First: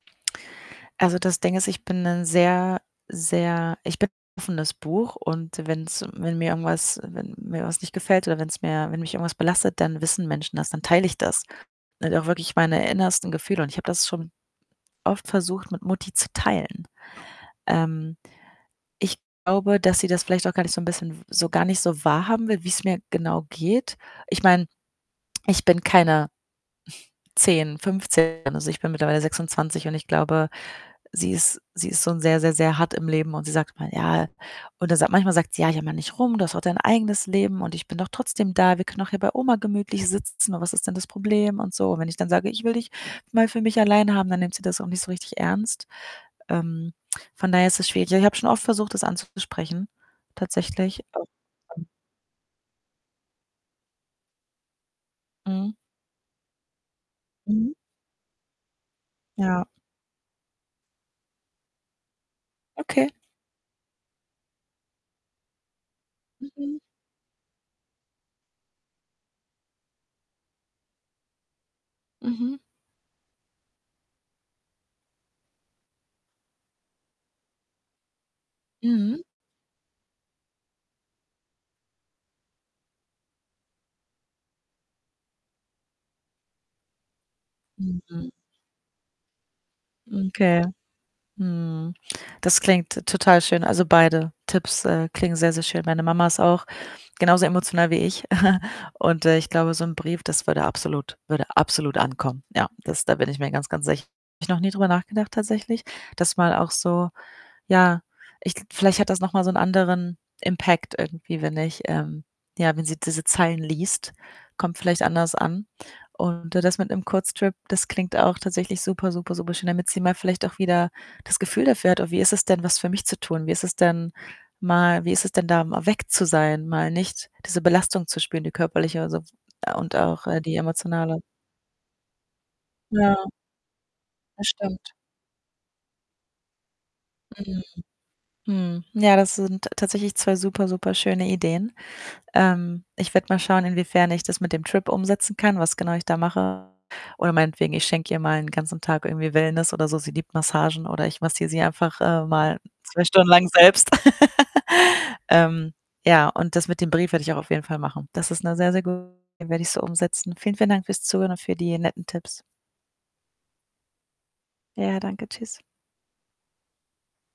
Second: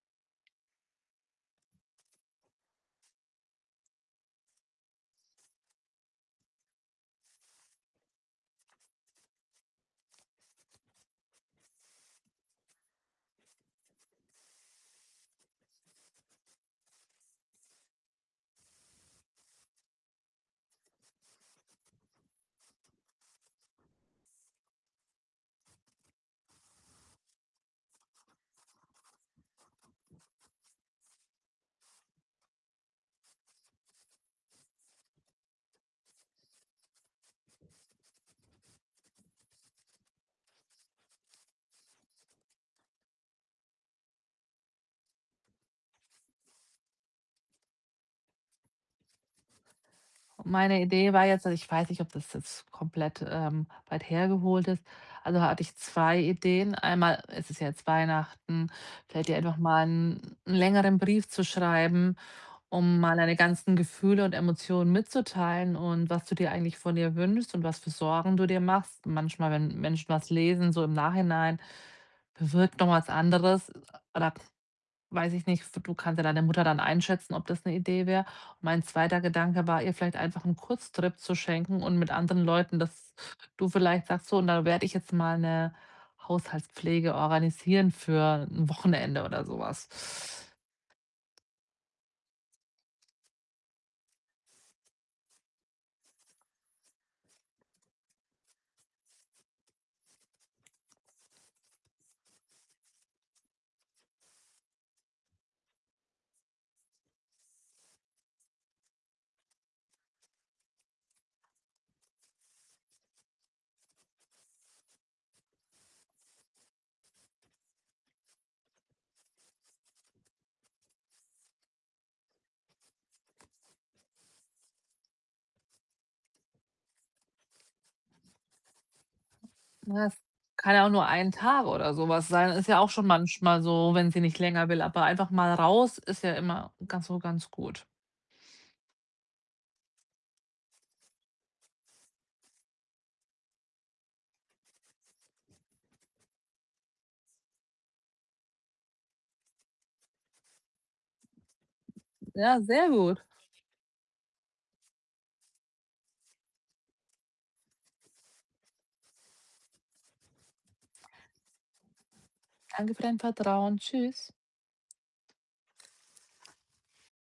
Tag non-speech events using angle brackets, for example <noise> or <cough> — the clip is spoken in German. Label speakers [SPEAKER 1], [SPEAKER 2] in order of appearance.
[SPEAKER 1] Also, das Ding ist, ich bin ’n sehr, sehr ich bin ’n offenes Buch und wenn’s wenn mir irgendwas wenn mir was nicht gefällt oder wenn’s mir wenn mich irgendwas belastet, dann wissen Menschen das, dann teile ich das. Und auch wirklich meine innersten Gefühle, und ich habe das schon oft versucht, mit Mutti zu teilen. Ähm, ich glaube, dass sie das vielleicht auch gar nicht so ’n bisschen so gar nicht so wahrhaben will, wie’s mir genau geht. Ich meine, ich bin keine <snorts> 10, 15, also ich bin mittlerweile 26 und ich glaube, sie ist sie ist schon sehr, sehr, sehr hart im Leben und sie sagt immer: „Ja“ und dann sagt manchmal sagt sie: „Ja, jammer nicht rum, du hast doch dein eigenes Leben und ich bin doch trotzdem da. Wir können auch hier bei Oma gemütlich sitzen und was ist denn das Problem?“, und so, und wenn ich dann sage: „Ich will dich mal für mich allein haben”, dann nimmt sie das auch nicht so richtig ernst. Ähm, von daher ist es schwierig. Ja, ich habe schon oft versucht, das anzusprechen
[SPEAKER 2] Meine
[SPEAKER 1] tatsächlich.
[SPEAKER 2] Idee war jetzt also ich
[SPEAKER 1] <unintelligible>
[SPEAKER 2] weiß nicht, ob das jetzt komplett, ähm, weit hergeholt ist, also da hatte
[SPEAKER 1] Mhm.
[SPEAKER 2] ich 2 Ideen, einmal, es ist ja
[SPEAKER 1] Mhm.
[SPEAKER 2] jetzt Weihnachten, vielleicht ihr einfach
[SPEAKER 1] Ja.
[SPEAKER 2] mal ’n längeren Brief zu schreiben, um
[SPEAKER 1] Okay.
[SPEAKER 2] mal deine ganzen Gefühle und Emotionen mitzuteilen und was du dir eigentlich
[SPEAKER 1] Mhm.
[SPEAKER 2] von ihr wünschst und was für Sorgen du dir machst. Manchmal, wenn Menschen was lesen, so im Nachhinein
[SPEAKER 1] Mhm.
[SPEAKER 2] bewirkt noch was anderes oder weiß ich nicht, du kannst ja deine Mutter dann einschätzen, ob das ’ne Idee wär. Mein
[SPEAKER 1] Mhm.
[SPEAKER 2] zweiter Gedanke war, ihr vielleicht einfach ’n Kurztrip zu schenken und mit anderen Leuten, dass du vielleicht sagst: „So, und da werde ich jetzt mal ’ne Haushaltspflege organisieren
[SPEAKER 1] Mhm.
[SPEAKER 2] für ’n Wochenende oder so was.“
[SPEAKER 1] Okay. Mhm. Das klingt t total schön, also beide Tipps, äh, klingen sehr, sehr schön. Meine Mama ist auch genauso emotional wie ich <chuckles> und, äh, ich glaube, so ’n Brief, das würde absolut würde absolut ankommen. Ja, das da bin ich mir ganz, ganz sicher. Habe ich noch nie drüber nachgedacht tatsächlich, dass mal auch so ja, ich vielleicht hat das noch mal so ’n anderen Impact irgendwie, wenn ich, ähm, ja wenn sie diese Zeilen liest, kommt vielleicht anders an. Und das mit ’nem Kurztrip, das klingt auch tatsächlich super, super, super schön, damit sie mal vielleicht auch wieder das Gefühl dafür hat: „Oh, wie ist es denn, was für mich zu tun? Wie ist es denn mal wie ist es denn da mal weg zu sein? Mal nicht diese Belastung zu spüren, die körperliche und sons und
[SPEAKER 2] Das
[SPEAKER 1] auch, äh, die
[SPEAKER 2] kann ja auch nur
[SPEAKER 1] emotionale.”
[SPEAKER 2] einen Tag oder so was sein. Ist ja auch schon
[SPEAKER 1] Ja.
[SPEAKER 2] manchmal so, wenn sie nicht länger will,
[SPEAKER 1] Bestimmt.
[SPEAKER 2] aber einfach mal raus ist ja immer ganz so ganz
[SPEAKER 1] Mhm,
[SPEAKER 2] gut.
[SPEAKER 1] mhm. Ja, das sind tatsächlich 2 super, super schöne Ideen. Ähm, ich werde mal schauen, inwiefern ich das mit dem Trip umsetzen kann, was genau ich da mache. Oder meinetwegen, ich schenke ihr mal 'n ganzen Tag irgendwie Wellness oder so, sie liebt Massagen oder ich massiere sie einfach, äh, mal
[SPEAKER 2] Ja, sehr
[SPEAKER 1] 2
[SPEAKER 2] gut.
[SPEAKER 1] Stunden lang selbst. <laughs> Ähm, ja, und das mit dem Brief werde ich auch auf jeden Fall machen. Das ist ’ne sehr, sehr <unintelligible> den werde ich so umsetzen, vielen, vielen Dank fürs Zuhören und für die netten Tipps.
[SPEAKER 2] Danke für dein Vertrauen. Tschüss.
[SPEAKER 1] Ja, danke, tschüss.